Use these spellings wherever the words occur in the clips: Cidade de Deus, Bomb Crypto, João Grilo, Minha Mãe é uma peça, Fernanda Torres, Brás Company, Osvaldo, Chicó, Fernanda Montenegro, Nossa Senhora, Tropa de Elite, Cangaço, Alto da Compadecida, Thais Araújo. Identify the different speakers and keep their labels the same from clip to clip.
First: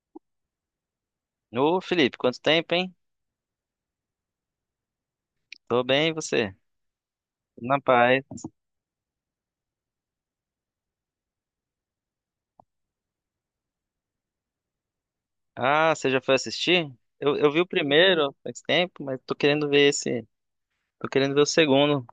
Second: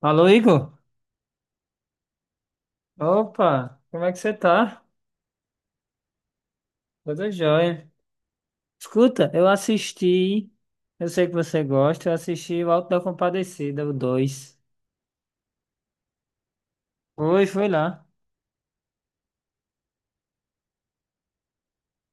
Speaker 1: Alô, Igor?
Speaker 2: Ô, Felipe, quanto tempo, hein?
Speaker 1: Opa, como é que você tá?
Speaker 2: Tô bem, e você?
Speaker 1: Tudo
Speaker 2: Na
Speaker 1: jóia.
Speaker 2: paz.
Speaker 1: Escuta, eu assisti, eu sei que você gosta, eu assisti o Alto da Compadecida, o 2.
Speaker 2: Ah, você já foi assistir? Eu,
Speaker 1: Foi,
Speaker 2: eu vi o
Speaker 1: foi lá.
Speaker 2: primeiro faz tempo, mas tô querendo ver esse. Tô querendo ver o segundo.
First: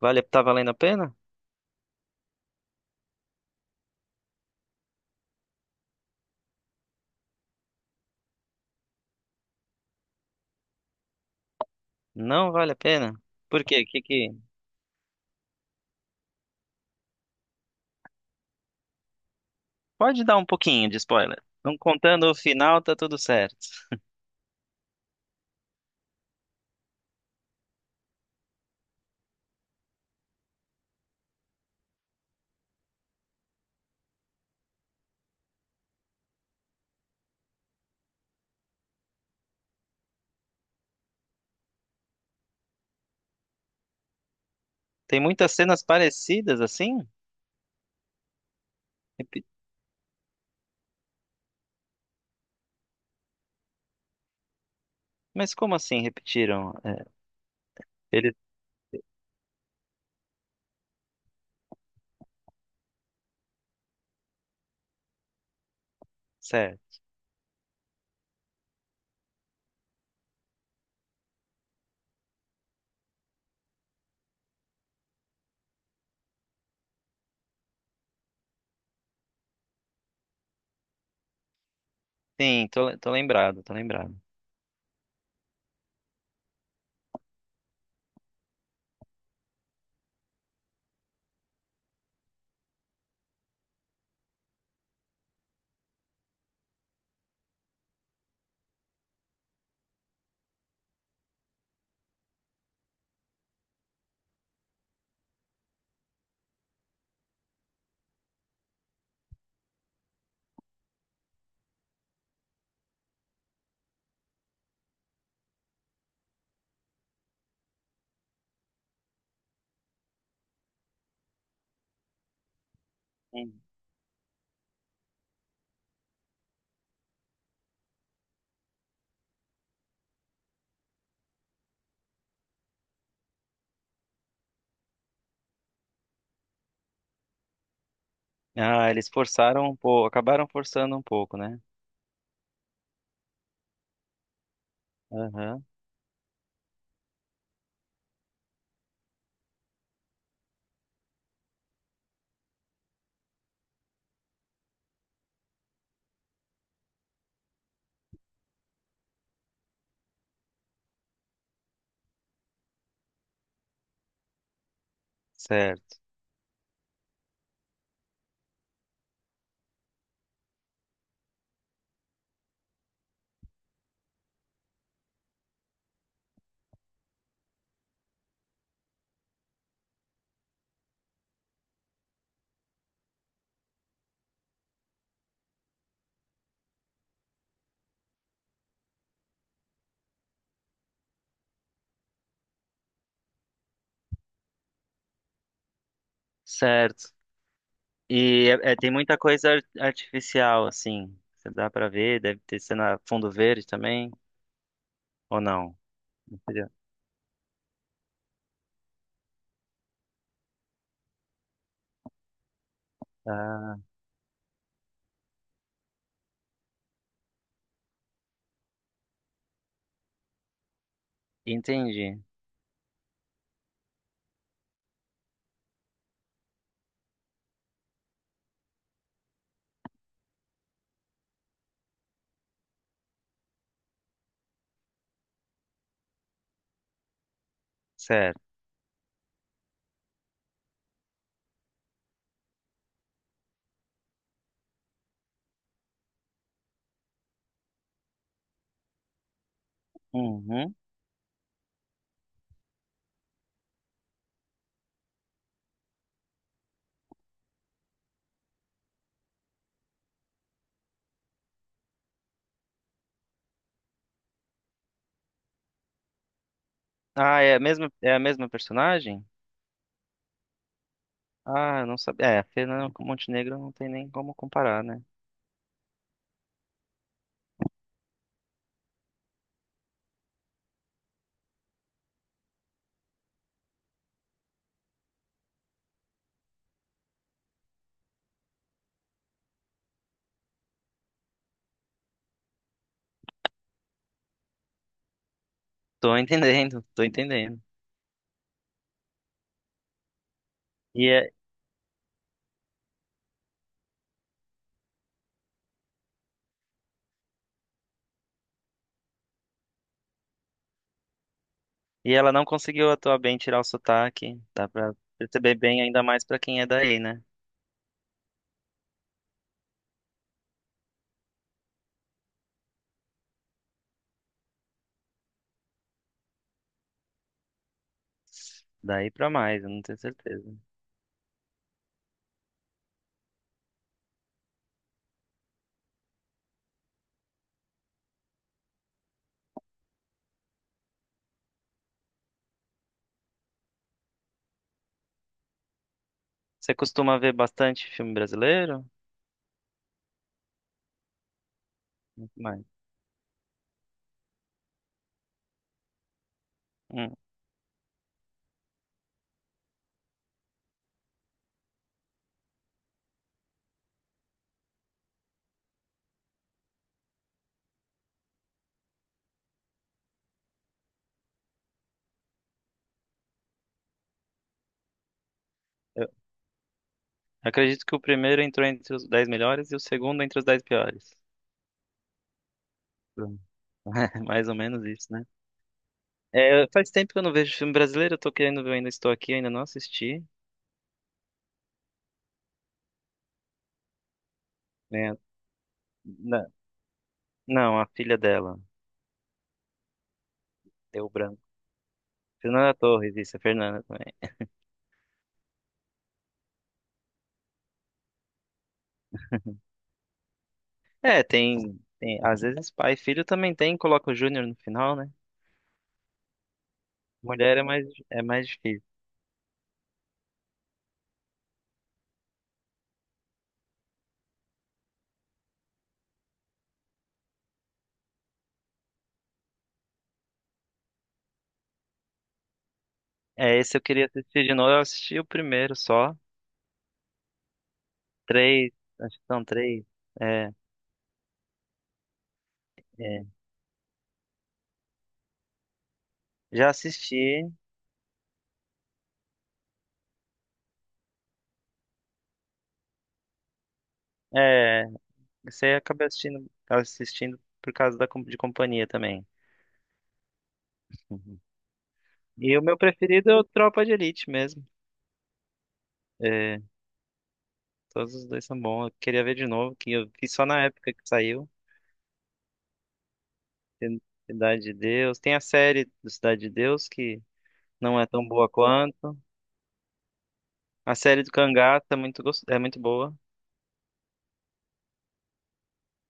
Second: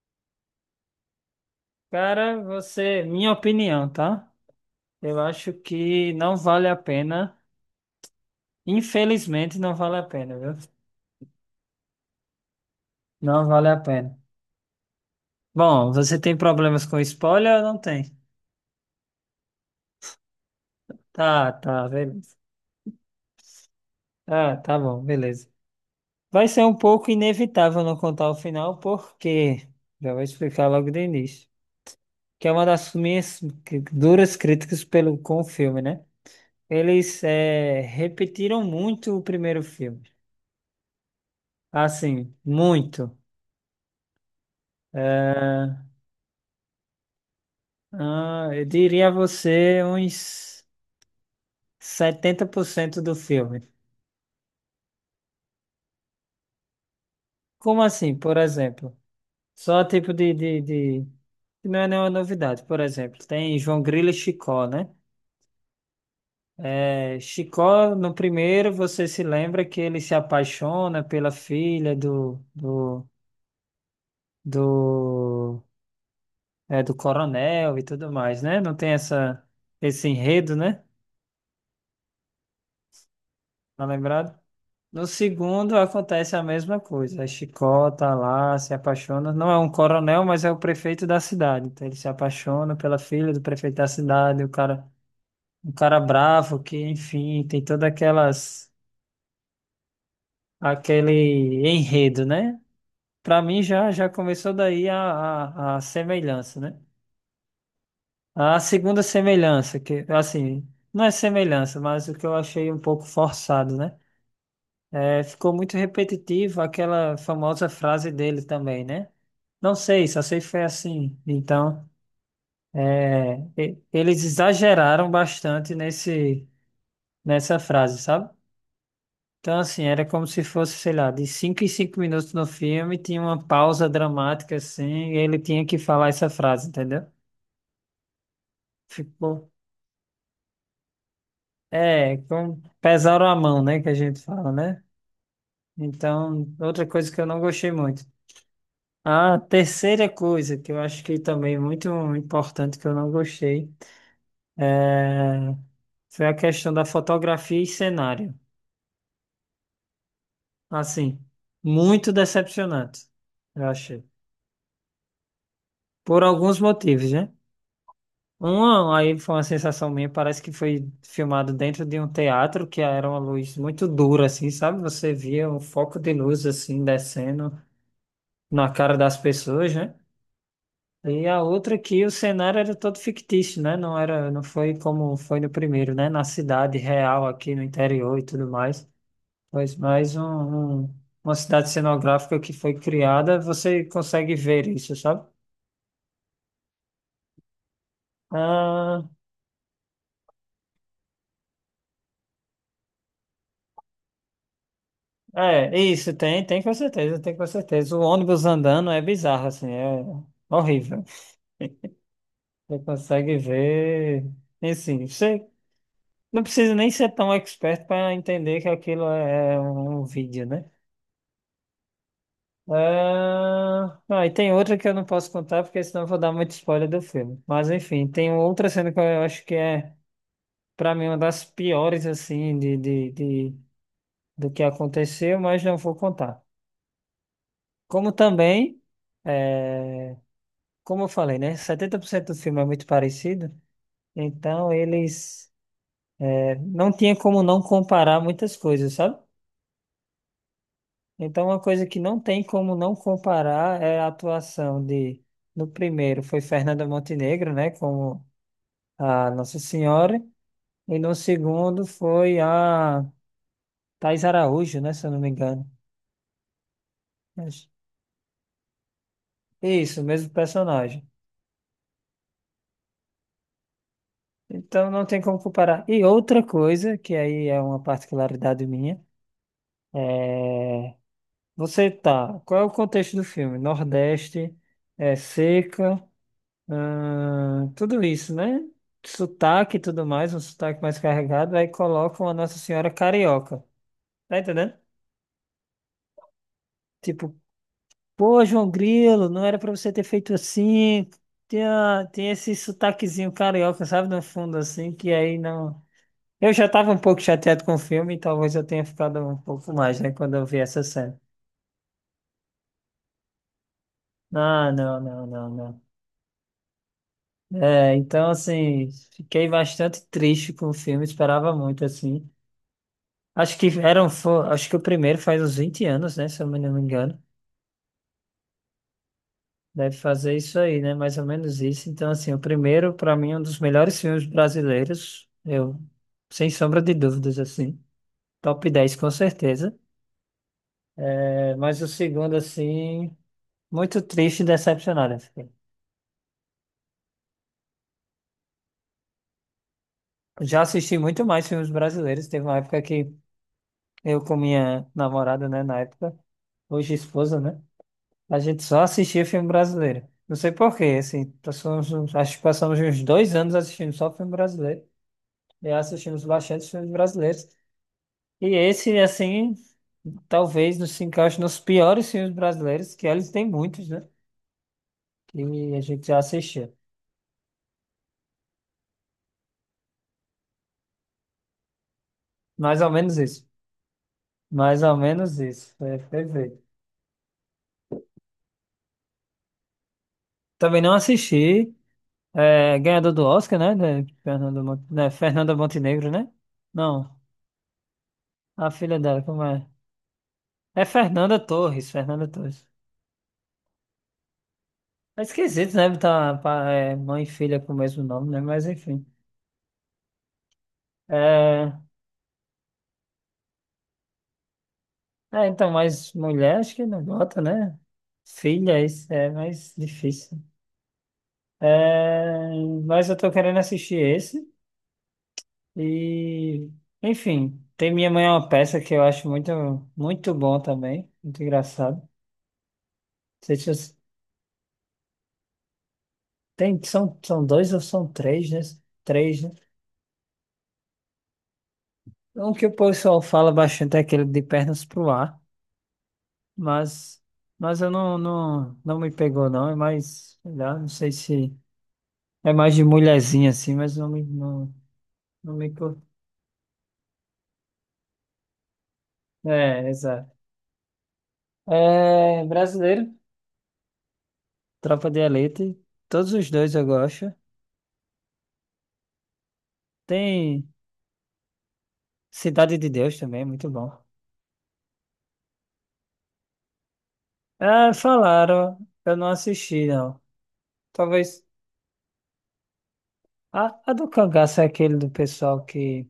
Speaker 2: Vale, tá valendo a pena?
Speaker 1: Cara, você, minha opinião, tá? Eu acho que não vale a pena. Infelizmente, não vale a pena, viu?
Speaker 2: Não vale a pena?
Speaker 1: Não
Speaker 2: Por
Speaker 1: vale a
Speaker 2: quê?
Speaker 1: pena.
Speaker 2: Que...
Speaker 1: Bom, você tem problemas com spoiler ou não tem?
Speaker 2: Pode dar um pouquinho de spoiler.
Speaker 1: Tá,
Speaker 2: Não
Speaker 1: tá,
Speaker 2: contando o
Speaker 1: beleza.
Speaker 2: final, tá tudo certo.
Speaker 1: Ah, tá bom, beleza. Vai ser um pouco inevitável não contar o final, porque já vou explicar logo de início. Que é uma das minhas duras críticas pelo, com o filme, né? Eles repetiram muito o primeiro filme. Assim, muito.
Speaker 2: Tem muitas cenas parecidas assim?
Speaker 1: Ah, eu diria a
Speaker 2: Repi-
Speaker 1: você uns 70% do filme.
Speaker 2: Mas como assim repetiram? É,
Speaker 1: Como assim,
Speaker 2: eles.
Speaker 1: por exemplo? Só tipo de... Não é nenhuma novidade. Por exemplo, tem João Grilo e Chicó, né?
Speaker 2: Certo.
Speaker 1: É, Chicó, no primeiro, você se lembra que ele se apaixona pela filha do, é, do coronel e tudo mais, né? Não tem essa, esse enredo, né?
Speaker 2: Sim, tô lembrado, tô
Speaker 1: Tá
Speaker 2: lembrado.
Speaker 1: lembrado? No segundo, acontece a mesma coisa. Chicó tá lá, se apaixona. Não é um coronel, mas é o prefeito da cidade. Então, ele se apaixona pela filha do prefeito da cidade, o cara, um cara bravo que, enfim, tem toda aquelas aquele enredo, né? Para mim já começou daí a semelhança, né? A segunda semelhança, que assim, não é semelhança, mas o que eu achei um pouco forçado, né? É, ficou muito repetitivo aquela famosa frase dele também, né? Não sei, só sei que foi assim. Então,
Speaker 2: Hum.
Speaker 1: eles exageraram bastante nessa frase, sabe? Então, assim, era como se fosse, sei lá, de 5 em 5 minutos no filme, tinha uma pausa dramática, assim, e ele tinha que falar essa frase, entendeu?
Speaker 2: Ah, eles
Speaker 1: Ficou.
Speaker 2: forçaram um pouco, acabaram forçando um pouco, né?
Speaker 1: É, com... pesaram a mão, né? Que a gente fala, né?
Speaker 2: Aham.
Speaker 1: Então, outra coisa que eu não gostei muito. A terceira coisa que eu acho que também é muito importante que eu não gostei é... foi a questão da fotografia e cenário. Assim, muito decepcionante, eu achei.
Speaker 2: Certo,
Speaker 1: Por alguns motivos, né? Uma, aí foi uma sensação minha, parece que foi filmado dentro de um teatro, que era uma luz muito dura, assim, sabe? Você via um foco de luz, assim, descendo na cara das pessoas, né? E a outra que o cenário era todo fictício, né? Não era, não foi como foi no primeiro, né? Na cidade real, aqui no interior e tudo mais. Pois mais uma cidade cenográfica que foi criada, você consegue ver isso, sabe?
Speaker 2: certo. E é, tem
Speaker 1: Ah,
Speaker 2: muita coisa artificial, assim. Você dá pra ver, deve ter cena fundo verde também, ou não?
Speaker 1: é, isso,
Speaker 2: Não.
Speaker 1: tem, tem com certeza, tem com certeza. O ônibus andando é bizarro, assim, é horrível. Você consegue
Speaker 2: Ah,
Speaker 1: ver, enfim, você não precisa nem ser tão expert para entender que aquilo é um vídeo, né?
Speaker 2: entendi.
Speaker 1: Ah, ah, e tem outra que eu não posso contar, porque senão eu vou dar muito spoiler do filme. Mas, enfim, tem outra cena que eu acho que é, para mim, uma das piores, assim, do que aconteceu, mas não vou contar. Como
Speaker 2: Certo.
Speaker 1: também. É, como eu falei, né? 70% do filme é muito parecido, então eles é, não tinha como não comparar muitas coisas, sabe?
Speaker 2: Uhum.
Speaker 1: Então, uma coisa que não tem como não comparar é a atuação de, no primeiro foi Fernanda Montenegro, né? Como a Nossa Senhora, e no segundo foi a Thais Araújo, né? Se eu não me engano.
Speaker 2: Ah,
Speaker 1: Mas-
Speaker 2: é a mesma personagem?
Speaker 1: Isso, o mesmo personagem.
Speaker 2: Ah, eu não sabia. É, a Fernanda Montenegro não tem nem como comparar,
Speaker 1: Então,
Speaker 2: né?
Speaker 1: não tem como comparar. E outra coisa, que aí é uma particularidade minha, é, você tá. Qual é o contexto do filme? Nordeste, é seca, tudo isso, né? Sotaque e tudo mais, um sotaque mais carregado, aí colocam a Nossa Senhora Carioca. Tá entendendo?
Speaker 2: Tô entendendo, tô
Speaker 1: Tipo,
Speaker 2: entendendo.
Speaker 1: pô, João Grilo, não era pra você ter feito
Speaker 2: E,
Speaker 1: assim.
Speaker 2: é-
Speaker 1: Tem, tem esse sotaquezinho carioca, sabe, no fundo, assim, que aí não. Eu já tava um pouco chateado com o filme, talvez eu tenha ficado um pouco mais, né, quando eu vi essa cena.
Speaker 2: e ela não conseguiu atuar bem, tirar o sotaque. Dá
Speaker 1: Não,
Speaker 2: pra
Speaker 1: não, não, não,
Speaker 2: perceber bem,
Speaker 1: não.
Speaker 2: ainda mais pra quem é daí, né?
Speaker 1: É, então, assim, fiquei bastante triste com o filme, esperava muito, assim. Acho que acho que o primeiro faz uns 20 anos, né, se eu não me engano.
Speaker 2: Daí pra mais, eu não
Speaker 1: Deve
Speaker 2: tenho
Speaker 1: fazer
Speaker 2: certeza.
Speaker 1: isso aí, né, mais ou menos isso. Então, assim, o primeiro, para mim, é um dos melhores filmes brasileiros, eu, sem sombra de dúvidas, assim. Top 10 com certeza. É, mas o segundo, assim, muito triste e decepcionado eu fiquei.
Speaker 2: Você costuma ver bastante filme brasileiro?
Speaker 1: Já assisti muito mais filmes brasileiros, teve uma
Speaker 2: Mas,
Speaker 1: época que eu com minha namorada, né, na época, hoje
Speaker 2: hum,
Speaker 1: esposa, né? A gente só assistia filme brasileiro. Não sei por quê, assim, acho que passamos uns 2 anos assistindo só filme brasileiro. E assistimos bastante filmes brasileiros. E esse, assim, talvez nos se encaixe nos piores filmes brasileiros, que eles têm muitos, né? Que a gente
Speaker 2: eu
Speaker 1: já assistia.
Speaker 2: acredito que o primeiro entrou entre os 10 melhores e o segundo entre os 10 piores.
Speaker 1: Mais ou menos
Speaker 2: Pronto.
Speaker 1: isso.
Speaker 2: Mais ou
Speaker 1: Mais
Speaker 2: menos
Speaker 1: ou
Speaker 2: isso, né?
Speaker 1: menos isso. É, perfeito.
Speaker 2: É, faz tempo que eu não vejo filme brasileiro, eu tô querendo ver, ainda estou aqui, ainda não assisti.
Speaker 1: Também não assisti. É, ganhador do Oscar, né? Né, né?
Speaker 2: Né?
Speaker 1: Fernanda Montenegro, né?
Speaker 2: Na-
Speaker 1: Não.
Speaker 2: Não, a filha dela,
Speaker 1: A filha dela, como é? É
Speaker 2: deu
Speaker 1: Fernanda
Speaker 2: branco.
Speaker 1: Torres, Fernanda Torres.
Speaker 2: Fernanda Torres, isso, a Fernanda também.
Speaker 1: É esquisito, né? É, mãe e filha com o mesmo nome, né? Mas enfim.
Speaker 2: É,
Speaker 1: É,
Speaker 2: tem, tem, às vezes pai e filho também tem, coloca o Júnior no final, né?
Speaker 1: então, mas mulher acho que não bota,
Speaker 2: Mulher
Speaker 1: né?
Speaker 2: é mais
Speaker 1: Filha,
Speaker 2: difícil.
Speaker 1: isso é mais difícil. É, mas eu tô querendo assistir esse. E, enfim, tem Minha Mãe é uma peça que eu acho muito, muito bom também. Muito engraçado. Não sei
Speaker 2: É,
Speaker 1: se
Speaker 2: esse eu
Speaker 1: você-
Speaker 2: queria assistir de novo, eu assisti o primeiro só.
Speaker 1: tem, são dois ou são três, né?
Speaker 2: Três, acho que
Speaker 1: Três,
Speaker 2: são
Speaker 1: né?
Speaker 2: três. É,
Speaker 1: Um que o pessoal
Speaker 2: é.
Speaker 1: fala bastante é aquele de pernas pro ar.
Speaker 2: Já assisti.
Speaker 1: Mas, mas eu não me pegou, não. É mais, sei lá, não sei se é mais de mulherzinha assim, mas não me, não,
Speaker 2: É,
Speaker 1: não me.
Speaker 2: você,
Speaker 1: cur-
Speaker 2: acabei assistindo, assistindo por causa da, de companhia também.
Speaker 1: É, exato.
Speaker 2: Uhum.
Speaker 1: É
Speaker 2: E o meu
Speaker 1: brasileiro,
Speaker 2: preferido é o Tropa de Elite mesmo.
Speaker 1: Tropa de Elite. Todos os
Speaker 2: É,
Speaker 1: dois eu gosto.
Speaker 2: todos os dois são bons. Eu queria ver de novo, que eu vi só na
Speaker 1: Tem
Speaker 2: época que saiu.
Speaker 1: Cidade de Deus também, muito bom.
Speaker 2: Tem Cidade de Deus. Tem a série do Cidade de Deus, que
Speaker 1: Ah,
Speaker 2: não é tão boa
Speaker 1: falaram, eu
Speaker 2: quanto.
Speaker 1: não assisti, não.
Speaker 2: A série do
Speaker 1: Talvez.
Speaker 2: Cangaço é muito, é muito boa,
Speaker 1: A do cangaço é aquele do pessoal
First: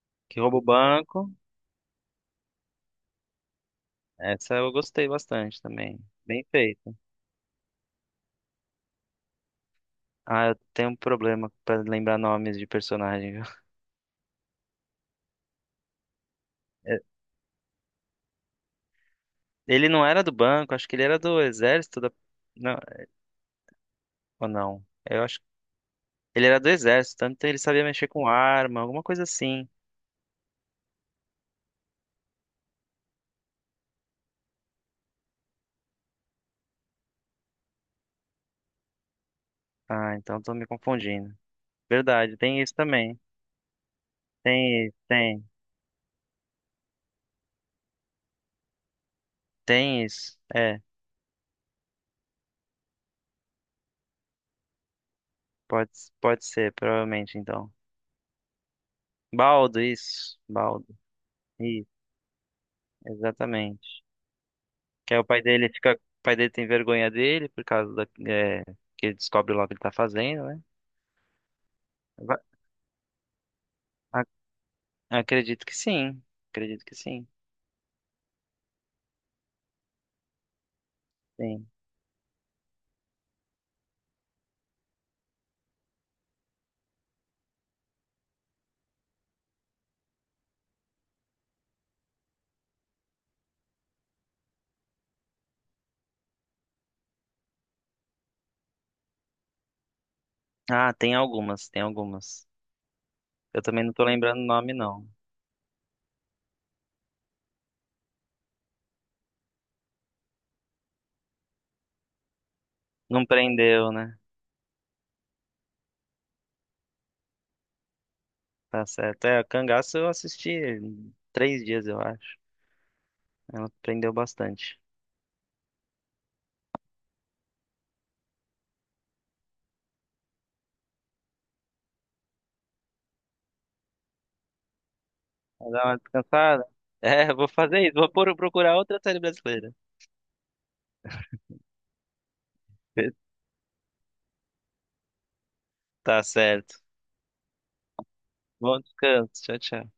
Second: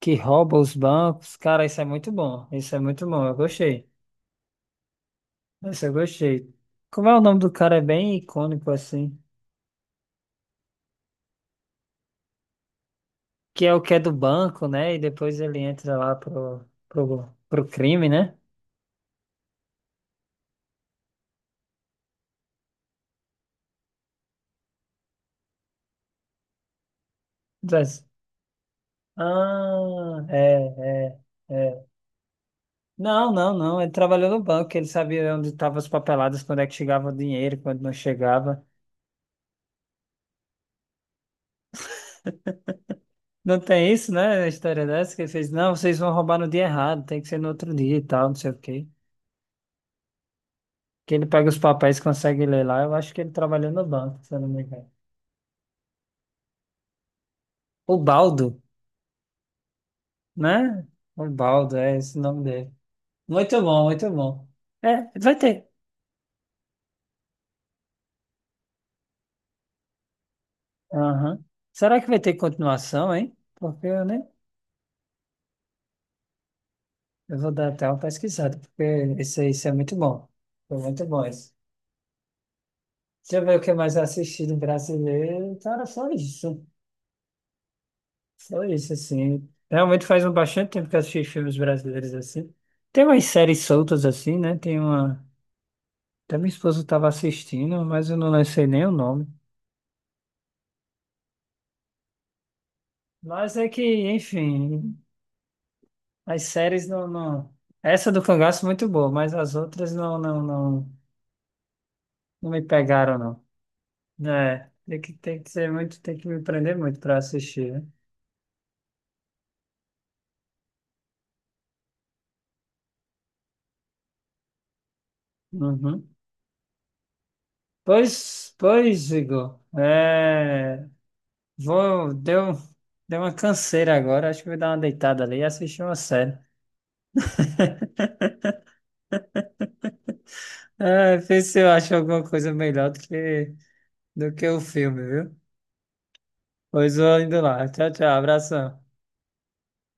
Speaker 1: que
Speaker 2: que rouba
Speaker 1: rouba
Speaker 2: o
Speaker 1: os
Speaker 2: banco.
Speaker 1: bancos. Cara, isso é muito bom. Isso é muito bom, eu gostei.
Speaker 2: Essa eu gostei bastante
Speaker 1: Nossa, eu
Speaker 2: também. Bem
Speaker 1: gostei.
Speaker 2: feita.
Speaker 1: Como é o nome do cara? É bem icônico assim.
Speaker 2: Ah, eu tenho um problema pra lembrar nomes de personagem, viu?
Speaker 1: Que é o que é do banco, né? E depois ele entra lá pro,
Speaker 2: É,
Speaker 1: pro, pro crime, né?
Speaker 2: ele não era do banco, acho que ele era do exército da... Não, ou não? Eu acho que ele era do exército, tanto ele sabia
Speaker 1: Diz,
Speaker 2: mexer com arma, alguma coisa assim.
Speaker 1: ah, é. Não, não, não. Ele trabalhou no banco, ele sabia onde estavam as papeladas, quando é que chegava o dinheiro, quando não chegava.
Speaker 2: Ah, então tô me confundindo. Verdade, tem isso também.
Speaker 1: Não tem isso, né? A história
Speaker 2: Tem, isso,
Speaker 1: dessa que ele
Speaker 2: tem,
Speaker 1: fez, não, vocês vão roubar no dia errado, tem que ser no outro dia e tal, não sei o quê.
Speaker 2: tem isso. É,
Speaker 1: Que ele pega os papéis e consegue ler lá. Eu acho que ele trabalhou no banco, se eu não me engano.
Speaker 2: pode, pode ser, provavelmente, então.
Speaker 1: O Baldo,
Speaker 2: Baldo, isso.
Speaker 1: né?
Speaker 2: Baldo,
Speaker 1: Osvaldo,
Speaker 2: isso,
Speaker 1: é esse o nome dele. Muito bom,
Speaker 2: exatamente.
Speaker 1: muito bom. É,
Speaker 2: Que aí o
Speaker 1: vai
Speaker 2: pai
Speaker 1: ter.
Speaker 2: dele fica... O pai dele tem vergonha dele por causa da... É, que ele descobre lá o que ele tá fazendo, né?
Speaker 1: Aham. Será que vai ter
Speaker 2: Va-
Speaker 1: continuação, hein? Porque eu nem.
Speaker 2: Acredito que sim. Acredito que sim.
Speaker 1: Eu vou dar até uma pesquisada, porque esse é muito bom. Foi muito bom esse.
Speaker 2: Sim.
Speaker 1: Deixa eu ver o que mais eu assisti do brasileiro. Cara, só isso. Só isso, assim. Realmente faz um bastante tempo que eu assisti filmes brasileiros assim. Tem umas séries soltas assim, né? Tem uma. Até minha esposa estava assistindo, mas eu não sei nem o nome.
Speaker 2: Ah, tem algumas, tem algumas.
Speaker 1: Mas
Speaker 2: Eu
Speaker 1: é que,
Speaker 2: também não tô lembrando o nome,
Speaker 1: enfim.
Speaker 2: não.
Speaker 1: As séries não, não. Essa do Cangaço é muito boa, mas as outras não me pegaram,
Speaker 2: Não
Speaker 1: não.
Speaker 2: prendeu, né?
Speaker 1: É, tem que ser muito, tem que me prender muito para assistir, né?
Speaker 2: Tá certo. É, Cangaço eu assisti em 3 dias, eu acho. Ela prendeu bastante.
Speaker 1: Uhum. Pois, pois, Igor, vou, deu, deu uma canseira agora, acho que vou dar uma deitada ali e
Speaker 2: Vou
Speaker 1: assistir
Speaker 2: dar
Speaker 1: uma
Speaker 2: uma
Speaker 1: série.
Speaker 2: descansada? É, eu vou fazer isso. Vou procurar outra série brasileira.
Speaker 1: É, ver se eu acho alguma coisa melhor do que o filme, viu?
Speaker 2: Tá certo.
Speaker 1: Pois vou indo lá. Tchau, tchau, abração.
Speaker 2: Bom descanso. Tchau, tchau.